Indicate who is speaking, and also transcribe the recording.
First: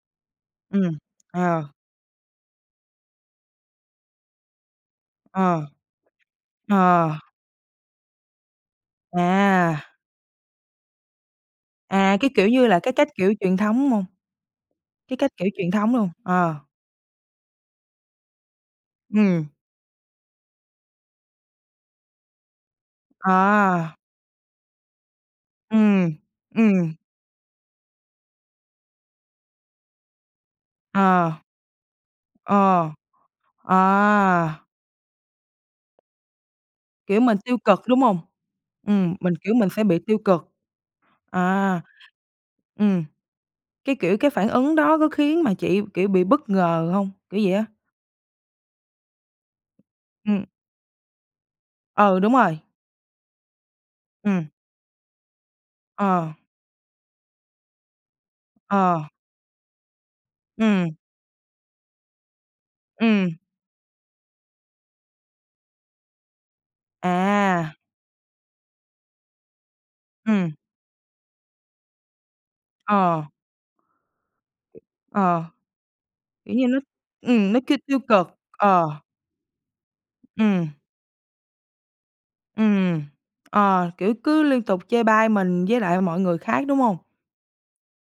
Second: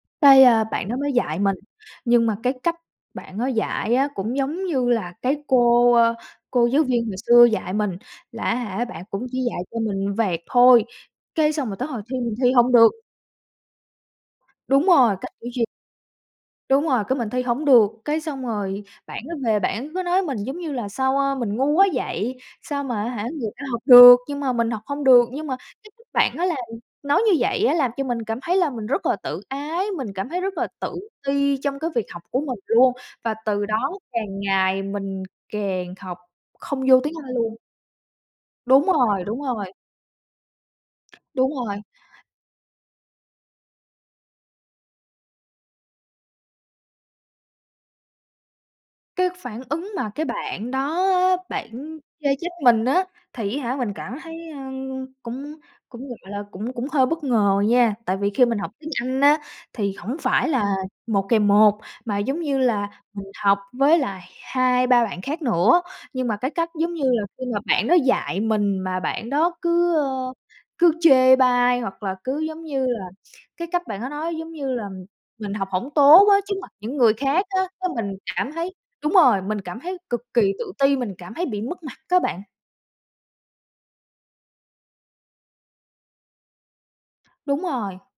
Speaker 1: Cái, a, bạn
Speaker 2: Ừm,
Speaker 1: đó mới dạy mình,
Speaker 2: ờ.
Speaker 1: nhưng mà cái cách bạn đó dạy á cũng giống như là cái
Speaker 2: Ờ,
Speaker 1: cô, ơ, cô giáo viên
Speaker 2: ờ.
Speaker 1: hồi xưa dạy mình, là á hả bạn cũng chỉ dạy cho
Speaker 2: À!
Speaker 1: mình vẹt thôi, cái xong rồi tới hồi thi
Speaker 2: À, cái
Speaker 1: mình
Speaker 2: kiểu
Speaker 1: thi
Speaker 2: như
Speaker 1: hông
Speaker 2: là
Speaker 1: được.
Speaker 2: cái cách kiểu truyền thống hông?
Speaker 1: Đúng rồi,
Speaker 2: Cái cách
Speaker 1: cách cổ
Speaker 2: kiểu
Speaker 1: truyền.
Speaker 2: truyền thống luôn, ờ.
Speaker 1: Đúng rồi, cái mình thi hổng được, cái xong rồi bạn đó
Speaker 2: Ừm.
Speaker 1: về bản cứ nói mình, giống như là, sao a mình ngu quá vậy, sao mà á hả người ta học
Speaker 2: À!
Speaker 1: được, nhưng mà mình học hông được. Nhưng mà cái cách
Speaker 2: Ừm,
Speaker 1: bạn đó làm
Speaker 2: ừm.
Speaker 1: nói như vậy á làm cho mình cảm thấy là mình rất là tự ái, mình cảm thấy rất là tự
Speaker 2: Ờ.
Speaker 1: ti trong cái việc học của mình
Speaker 2: Ờ.
Speaker 1: luôn, và từ đó càng
Speaker 2: À!
Speaker 1: ngày mình càng học không vô tiếng
Speaker 2: Kiểu,
Speaker 1: Anh
Speaker 2: mình
Speaker 1: luôn.
Speaker 2: tiêu cực, đúng không?
Speaker 1: Đúng
Speaker 2: Ừm,
Speaker 1: rồi,
Speaker 2: mình
Speaker 1: đúng
Speaker 2: kiểu mình
Speaker 1: rồi.
Speaker 2: sẽ bị tiêu cực.
Speaker 1: Đúng
Speaker 2: À.
Speaker 1: rồi.
Speaker 2: Ừm. Cái kiểu, cái phản ứng đó có khiến mà chị, kiểu, bị bất ngờ hông? Kiểu vậy á.
Speaker 1: Cái phản ứng mà cái
Speaker 2: Ừm.
Speaker 1: bạn đó á, bản
Speaker 2: Ừ,
Speaker 1: chê
Speaker 2: đúng
Speaker 1: trách
Speaker 2: rồi.
Speaker 1: mình á, thì á hả mình cảm thấy,
Speaker 2: Ừm.
Speaker 1: ơ, cũng cũng,
Speaker 2: Ờ.
Speaker 1: gọi là, cũng cũng hơi bất ngờ nha, tại vì khi mình học tiếng
Speaker 2: Ờ.
Speaker 1: Anh á thì hổng phải là
Speaker 2: Ừm.
Speaker 1: 1 kèm 1, mà giống như là mình
Speaker 2: Ừm.
Speaker 1: học với lại 2-3 bạn khác nữa. Nhưng mà cái cách giống như là khi mà
Speaker 2: À!
Speaker 1: bạn đó dạy mình mà bạn đó cứ, ơ,
Speaker 2: Ừm.
Speaker 1: cứ chê bai hoặc là cứ, giống như là,
Speaker 2: Ờ.
Speaker 1: cái cách bạn đó nói giống như là
Speaker 2: Ờ.
Speaker 1: mình học hổng tốt á trước
Speaker 2: Kiểu như
Speaker 1: mặt
Speaker 2: nó
Speaker 1: những người khác
Speaker 2: ừm, nó
Speaker 1: á.
Speaker 2: kiêu
Speaker 1: Cái,
Speaker 2: tiêu
Speaker 1: mình
Speaker 2: cực,
Speaker 1: cảm thấy
Speaker 2: ờ.
Speaker 1: đúng rồi, mình cảm thấy cực kỳ
Speaker 2: Ừm.
Speaker 1: tự ti, mình cảm thấy bị mất mặt á bạn.
Speaker 2: Ừm, ờ, kiểu, cứ liên tục chê bai mình với lại mọi người khác, đúng không?
Speaker 1: Đúng rồi!